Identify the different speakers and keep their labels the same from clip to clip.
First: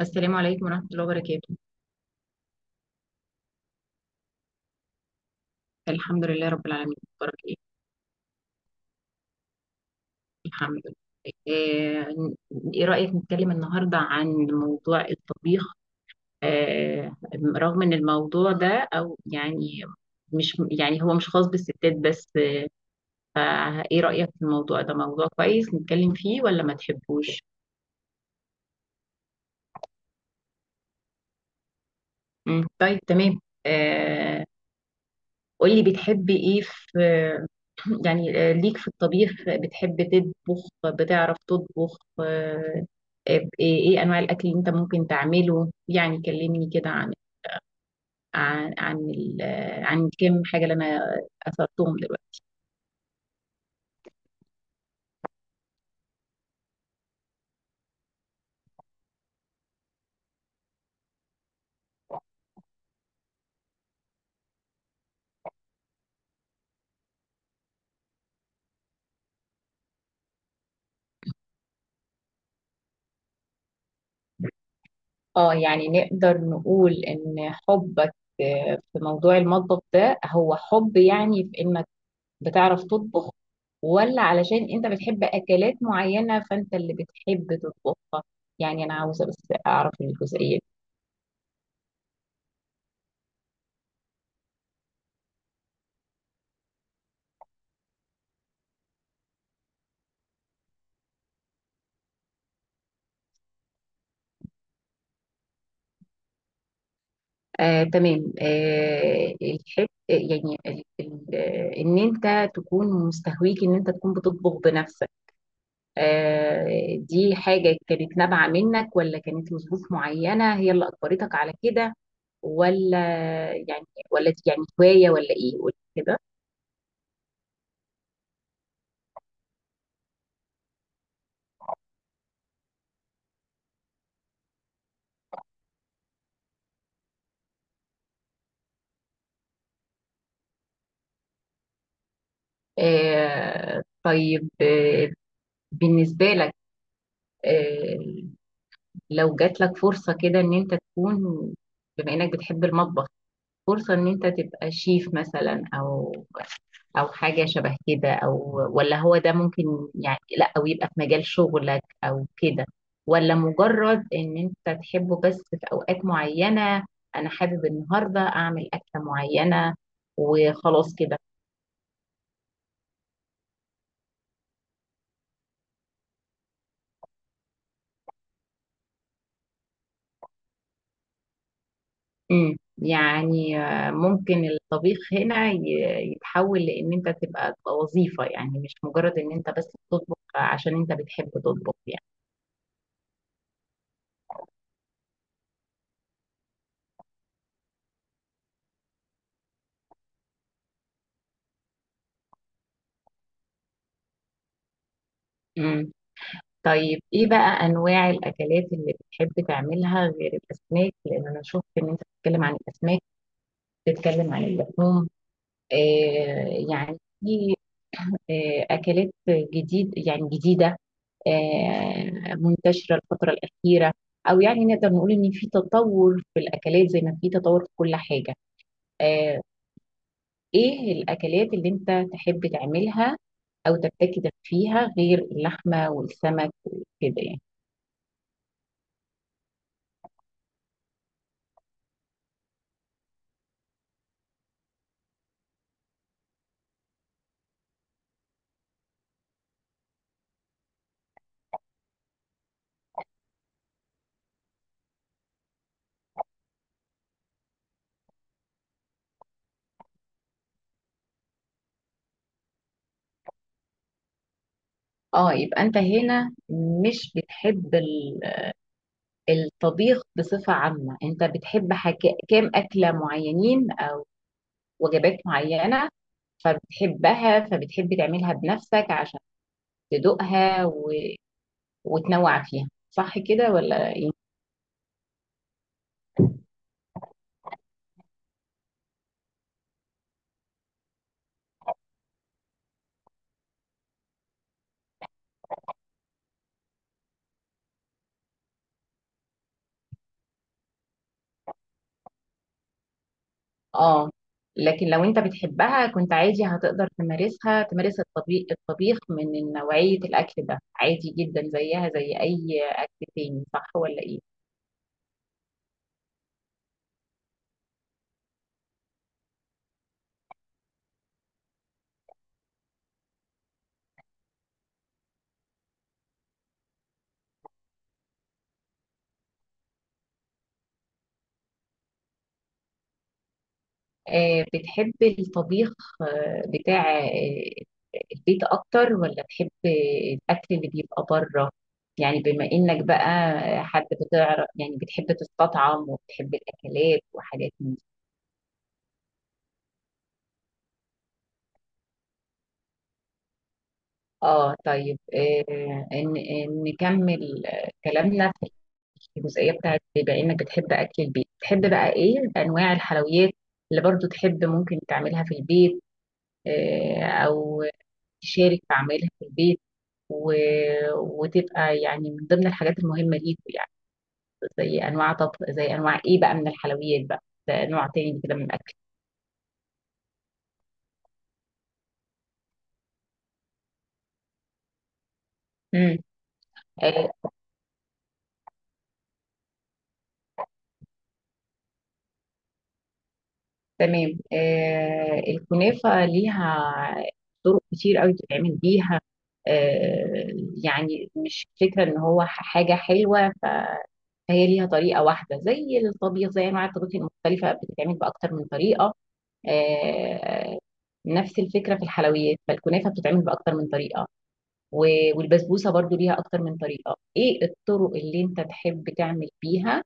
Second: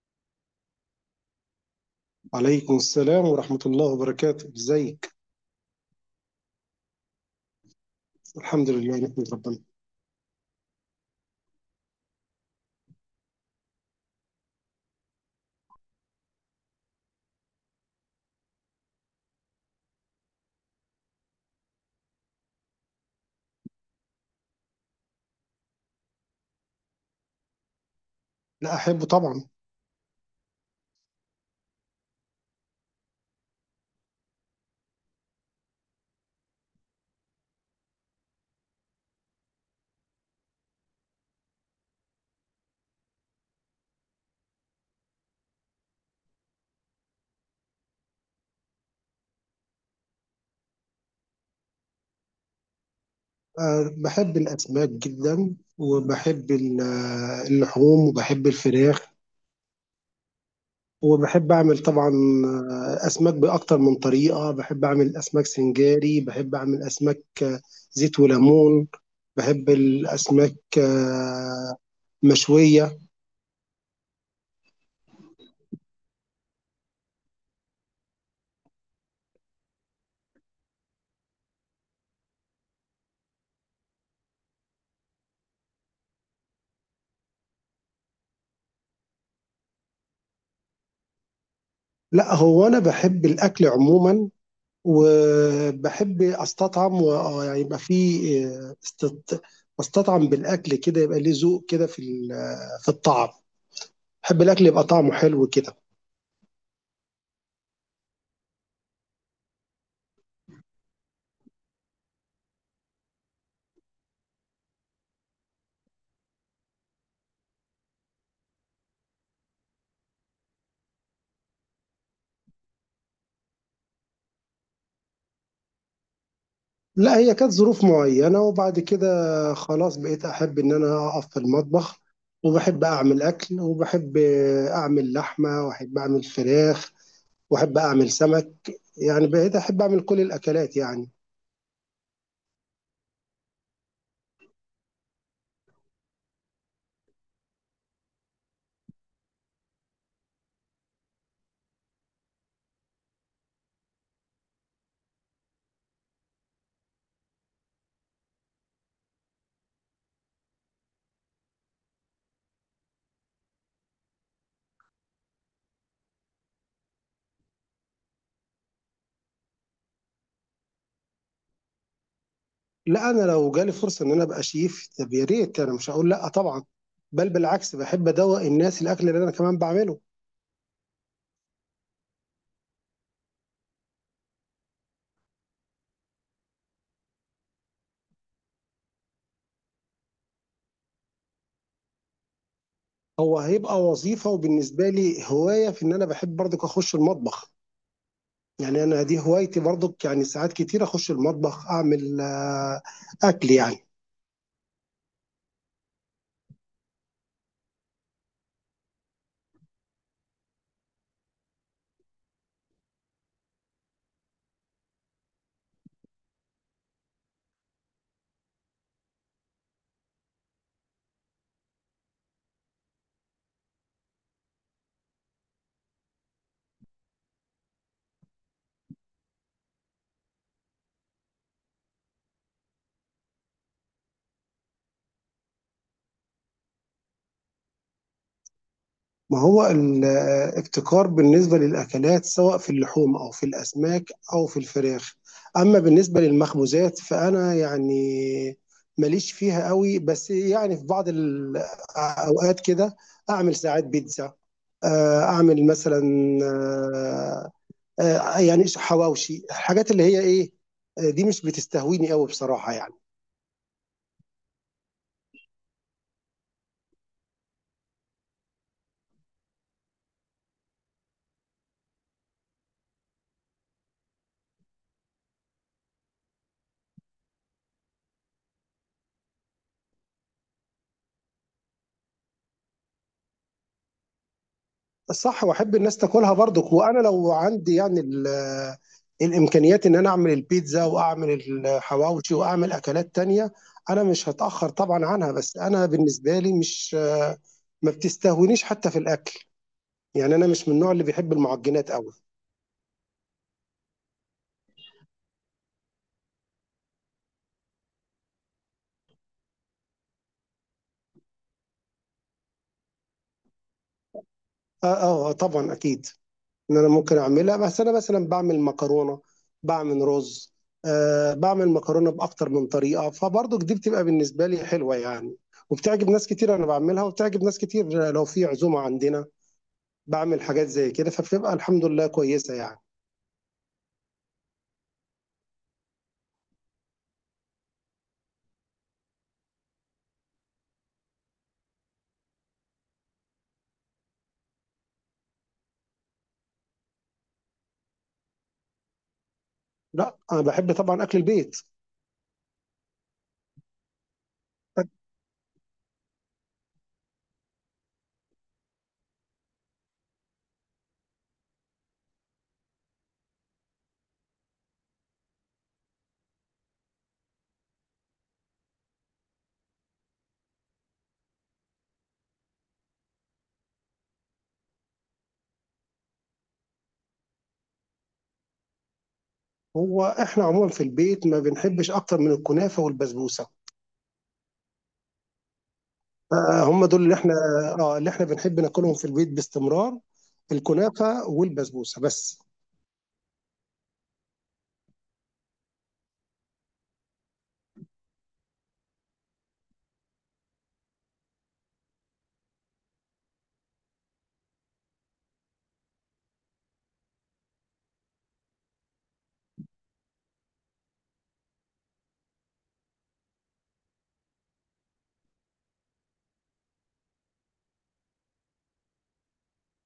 Speaker 1: السلام عليكم ورحمة الله وبركاته.
Speaker 2: وعليكم السلام ورحمة الله وبركاته، ازيك؟
Speaker 1: الحمد لله رب العالمين. بارك ايه.
Speaker 2: الحمد لله نحمد ربنا.
Speaker 1: الحمد لله. آه، ايه رأيك نتكلم النهاردة عن موضوع الطبيخ؟ آه، رغم ان الموضوع ده او يعني مش يعني هو مش خاص بالستات بس. ايه رأيك في الموضوع ده، موضوع كويس نتكلم فيه ولا ما تحبوش؟
Speaker 2: لا أحبه طبعا.
Speaker 1: مم، طيب، تمام. آه، قولي بتحبي ايه في. يعني ليك في الطبيخ؟ بتحب تطبخ؟ بتعرف تطبخ؟ ايه انواع الاكل اللي انت ممكن تعمله؟ يعني كلمني كده عن عن كم حاجة اللي انا اثرتهم دلوقتي.
Speaker 2: أه، بحب الأسماك جدا، وبحب اللحوم، وبحب الفراخ، وبحب أعمل طبعا أسماك بأكتر من طريقة. بحب أعمل أسماك سنجاري، بحب أعمل أسماك زيت وليمون. بحب الأسماك مشوية.
Speaker 1: اه يعني نقدر نقول ان حبك في موضوع المطبخ ده، هو حب يعني في انك بتعرف تطبخ، ولا علشان انت بتحب اكلات معينة فانت اللي بتحب تطبخها؟ يعني انا عاوزة بس اعرف الجزئية دي.
Speaker 2: لا، هو أنا بحب الأكل عموما، وبحب استطعم، و يعني يبقى في آه، استط... بستطعم بالاكل كده، يبقى ليه ذوق كده في في الطعم. بحب الاكل يبقى طعمه حلو كده.
Speaker 1: تمام. الحب يعني ان انت تكون مستهويك ان انت تكون بتطبخ بنفسك. دي حاجة كانت نابعة منك ولا كانت لظروف معينة هي اللي اجبرتك على كده؟ ولا يعني، ولا دي يعني هواية ولا ايه؟ قولي كده.
Speaker 2: لا، هي كانت ظروف معينه، وبعد كده خلاص بقيت احب ان انا اقف في المطبخ، وبحب اعمل اكل، وبحب اعمل لحمه، واحب اعمل فراخ، واحب اعمل سمك. يعني بقيت احب اعمل كل الاكلات يعني.
Speaker 1: طيب، بالنسبة لك، آه، لو جات لك فرصة كده ان انت تكون، بما انك بتحب المطبخ، فرصة ان انت تبقى شيف مثلا او حاجة شبه كده، او ولا هو ده ممكن يعني، لا او يبقى في مجال شغلك او كده، ولا مجرد ان انت تحبه بس في اوقات معينة، انا حابب النهاردة اعمل اكلة معينة وخلاص كده؟
Speaker 2: لا، انا لو جالي فرصه ان انا ابقى شيف، طب يا ريت، انا مش هقول لا طبعا، بل بالعكس بحب ادوق الناس الاكل اللي انا كمان بعمله.
Speaker 1: يعني ممكن الطبيخ هنا يتحول لان انت تبقى وظيفة، يعني مش مجرد ان انت بس بتطبخ عشان انت بتحب تطبخ يعني.
Speaker 2: هيبقى وظيفه، وبالنسبه لي هوايه، في ان انا بحب برضك اخش المطبخ. يعني انا دي هوايتي برضك، يعني ساعات كتير اخش المطبخ اعمل اكل يعني.
Speaker 1: امم، طيب، ايه بقى انواع الاكلات اللي بتحب تعملها غير الاسماك، لان انا شفت ان انت بتتكلم عن الاسماك، بتتكلم عن اللحوم. يعني في اكلات جديد، يعني جديدة، منتشرة الفترة الأخيرة، أو يعني نقدر نقول إن في تطور في الأكلات زي ما في تطور في كل حاجة. آه، إيه الأكلات اللي أنت تحب تعملها أو تبتكر فيها غير اللحمة والسمك وكده يعني؟
Speaker 2: ما هو الابتكار بالنسبة للأكلات، سواء في اللحوم أو في الأسماك أو في الفراخ. أما بالنسبة للمخبوزات فأنا يعني ماليش فيها قوي، بس يعني في بعض الأوقات كده أعمل ساعات بيتزا، أعمل مثلا آه، يعني حواوشي، الحاجات اللي هي إيه، دي مش بتستهويني قوي بصراحة يعني.
Speaker 1: اه، يبقى انت هنا مش بتحب الطبيخ بصفة عامة، انت بتحب حاجة، كام أكلة معينين أو وجبات معينة، فبتحبها فبتحب تعملها بنفسك عشان تدوقها وتنوع فيها، صح كده ولا ايه؟
Speaker 2: صح، واحب الناس تاكلها برضك. وانا لو عندي يعني الامكانيات ان انا اعمل البيتزا واعمل الحواوشي واعمل اكلات تانية، انا مش هتاخر طبعا عنها. بس انا بالنسبه لي مش ما بتستهونيش حتى في الاكل، يعني انا مش من النوع اللي بيحب المعجنات قوي.
Speaker 1: اه، لكن لو انت بتحبها كنت عادي هتقدر تمارسها، تمارس الطبيخ. الطبيخ من نوعية الأكل ده عادي جدا زيها زي أي أكل تاني، صح ولا ايه؟
Speaker 2: طبعا اكيد ان انا ممكن اعملها، بس انا مثلا بعمل مكرونه، بعمل رز، آه بعمل مكرونه باكتر من طريقه، فبرضك دي بتبقى بالنسبه لي حلوه يعني، وبتعجب ناس كتير. انا بعملها وبتعجب ناس كتير. لو في عزومه عندنا بعمل حاجات زي كده، فبتبقى الحمد لله كويسه يعني.
Speaker 1: بتحب الطبيخ بتاع البيت أكتر ولا بتحب الأكل اللي بيبقى بره؟ يعني بما إنك بقى حد بتعرف، يعني بتحب تستطعم وبتحب الأكلات وحاجات من.
Speaker 2: لا، انا بحب طبعا اكل البيت.
Speaker 1: اه، طيب. ان نكمل كلامنا في الجزئيه بتاعت، بما انك بتحب اكل البيت، تحب بقى ايه انواع الحلويات اللي برضو تحب ممكن تعملها في البيت، او تشارك في عملها في البيت، و... وتبقى يعني من ضمن الحاجات المهمه ليكوا، يعني زي انواع طبخ، زي انواع ايه بقى من الحلويات بقى، ده نوع تاني كده من الاكل.
Speaker 2: هو احنا عموما في البيت ما بنحبش اكتر من الكنافه والبسبوسه.
Speaker 1: مم.
Speaker 2: آه، هم دول
Speaker 1: آه،
Speaker 2: اللي احنا، اه، اللي احنا بنحب ناكلهم في البيت باستمرار، الكنافه والبسبوسه بس.
Speaker 1: تمام. الكنافة ليها طرق كتير قوي تتعمل بيها. آه يعني مش فكرة ان هو حاجة حلوة فهي ليها طريقة واحدة، زي الطبيخ، زي انواع الطبيخ المختلفة بتتعمل بأكتر من طريقة. آه نفس الفكرة في الحلويات، فالكنافة بتتعمل بأكتر من طريقة، والبسبوسة برضو ليها أكتر من طريقة. ايه الطرق اللي انت تحب تعمل بيها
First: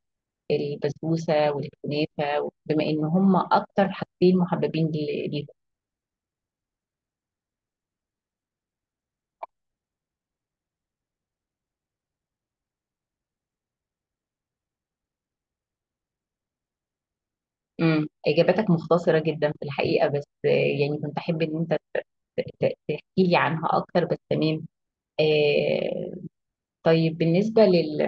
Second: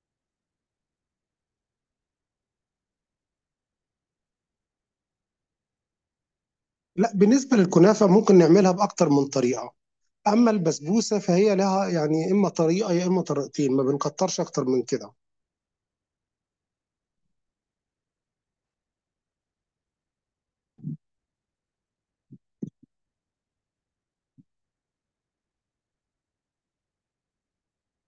Speaker 1: البسبوسه والكنافه، بما ان هم اكتر حاجتين محببين ليهم؟
Speaker 2: لا، بالنسبة للكنافة ممكن نعملها بأكتر من طريقة، أما البسبوسة فهي لها يعني إما طريقة يا إما طريقتين، ما بنكترش أكتر من كده.
Speaker 1: اجاباتك مختصره جدا في الحقيقه، بس يعني كنت احب ان انت تحكي لي عنها اكتر، بس تمام. آه طيب، بالنسبه لل...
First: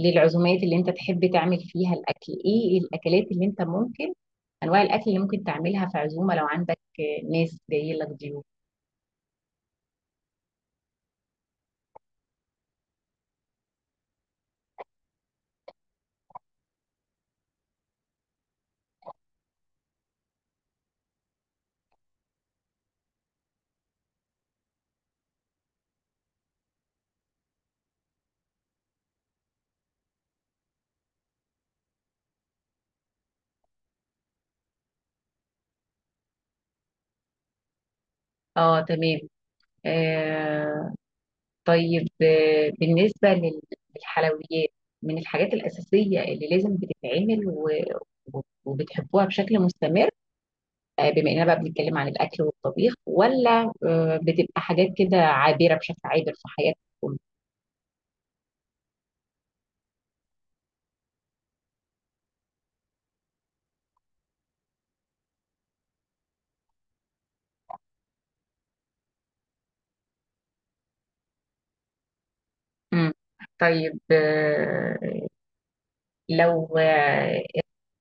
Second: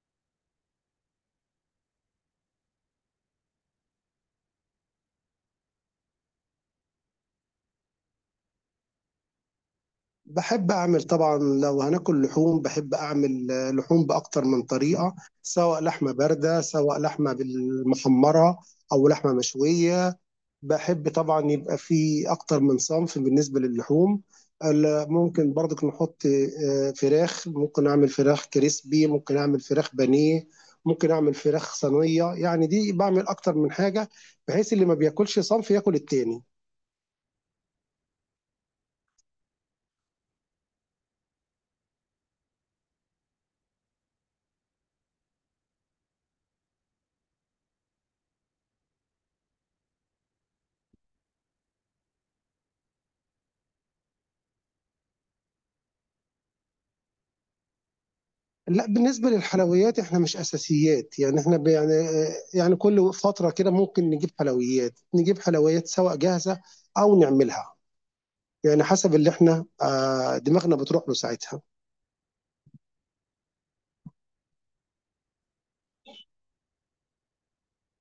Speaker 1: للعزومات اللي انت تحب تعمل فيها الاكل، ايه الاكلات اللي انت ممكن، انواع الاكل اللي ممكن تعملها في عزومه لو عندك ناس جايه لك ضيوف؟
Speaker 2: بحب أعمل طبعا لو هناكل لحوم، بحب أعمل لحوم بأكتر من طريقة، سواء لحمة باردة، سواء لحمة بالمحمرة، أو لحمة مشوية. بحب طبعا يبقى في اكتر من صنف بالنسبه للحوم. ممكن برضك نحط فراخ، ممكن اعمل فراخ كريسبي، ممكن اعمل فراخ بانيه، ممكن اعمل فراخ صينيه. يعني دي بعمل اكتر من حاجه، بحيث اللي ما بياكلش صنف ياكل التاني.
Speaker 1: اه، تمام. آه طيب، بالنسبة للحلويات، من الحاجات الأساسية اللي لازم بتتعمل و... وبتحبوها بشكل مستمر، بما إننا بقى بنتكلم عن الأكل والطبيخ، ولا بتبقى حاجات كده عابرة بشكل عابر في حياتكم؟
Speaker 2: لا، بالنسبه للحلويات احنا مش اساسيات، يعني احنا يعني يعني كل فتره كده ممكن نجيب حلويات، نجيب حلويات سواء جاهزه او نعملها. يعني حسب اللي احنا دماغنا بتروح له ساعتها.
Speaker 1: مم. طيب، لو آه،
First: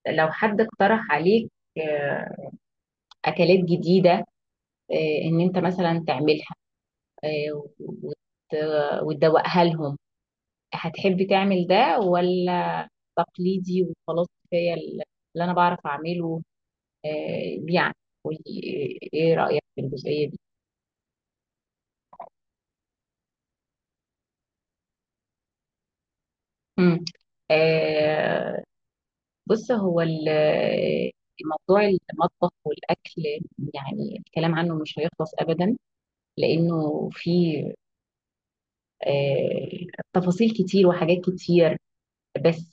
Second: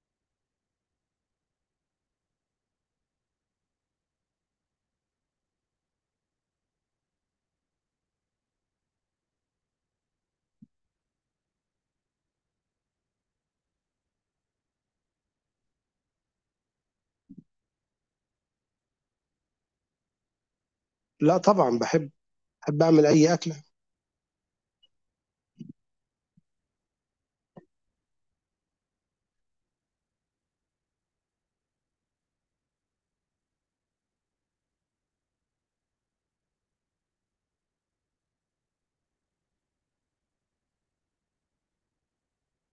Speaker 1: لو حد اقترح عليك آه، أكلات جديدة، إن أنت مثلا تعملها، آه، وت- وتدوقها لهم، هتحب تعمل ده، ولا تقليدي وخلاص، كفايه اللي انا بعرف اعمله؟ يعني قولي ايه رايك في الجزئيه دي.
Speaker 2: لا طبعا بحب، احب اعمل اي اكله.
Speaker 1: مم. آه، بص، هو موضوع المطبخ والاكل، يعني الكلام عنه مش هيخلص ابدا لانه فيه آه، تفاصيل كتير وحاجات كتير، بس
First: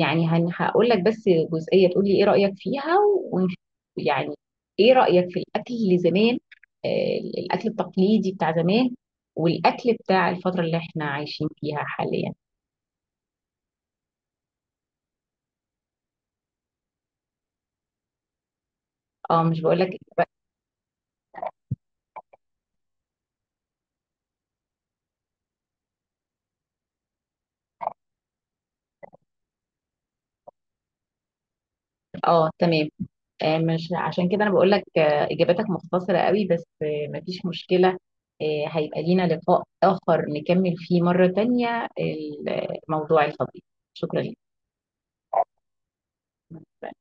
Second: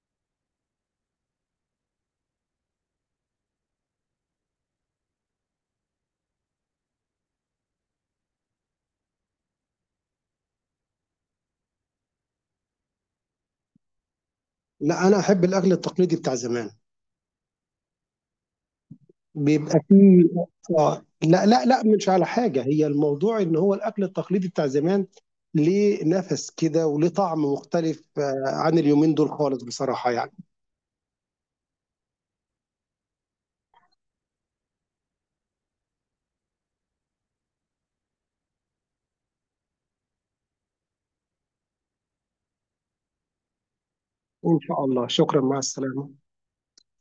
Speaker 1: يعني هقول لك بس جزئية، تقول لي ايه رأيك فيها ونشوف. يعني ايه رأيك في الاكل اللي زمان، الاكل التقليدي بتاع زمان، والاكل بتاع الفترة اللي احنا عايشين فيها حاليا؟
Speaker 2: لا، انا احب الاكل التقليدي بتاع زمان،
Speaker 1: اه، مش بقول
Speaker 2: بيبقى
Speaker 1: لك.
Speaker 2: فيه، اه لا مش على حاجه. هي الموضوع ان هو الاكل التقليدي بتاع زمان ليه نفس كده وليه طعم مختلف عن اليومين دول خالص بصراحه يعني.
Speaker 1: اه، تمام. مش عشان كده انا بقول لك اجاباتك مختصرة قوي، بس مفيش مشكلة، هيبقى لينا لقاء آخر نكمل فيه مرة تانية الموضوع الفضيل. شكرا
Speaker 2: ان شاء الله، شكرا، مع السلامه.
Speaker 1: لك.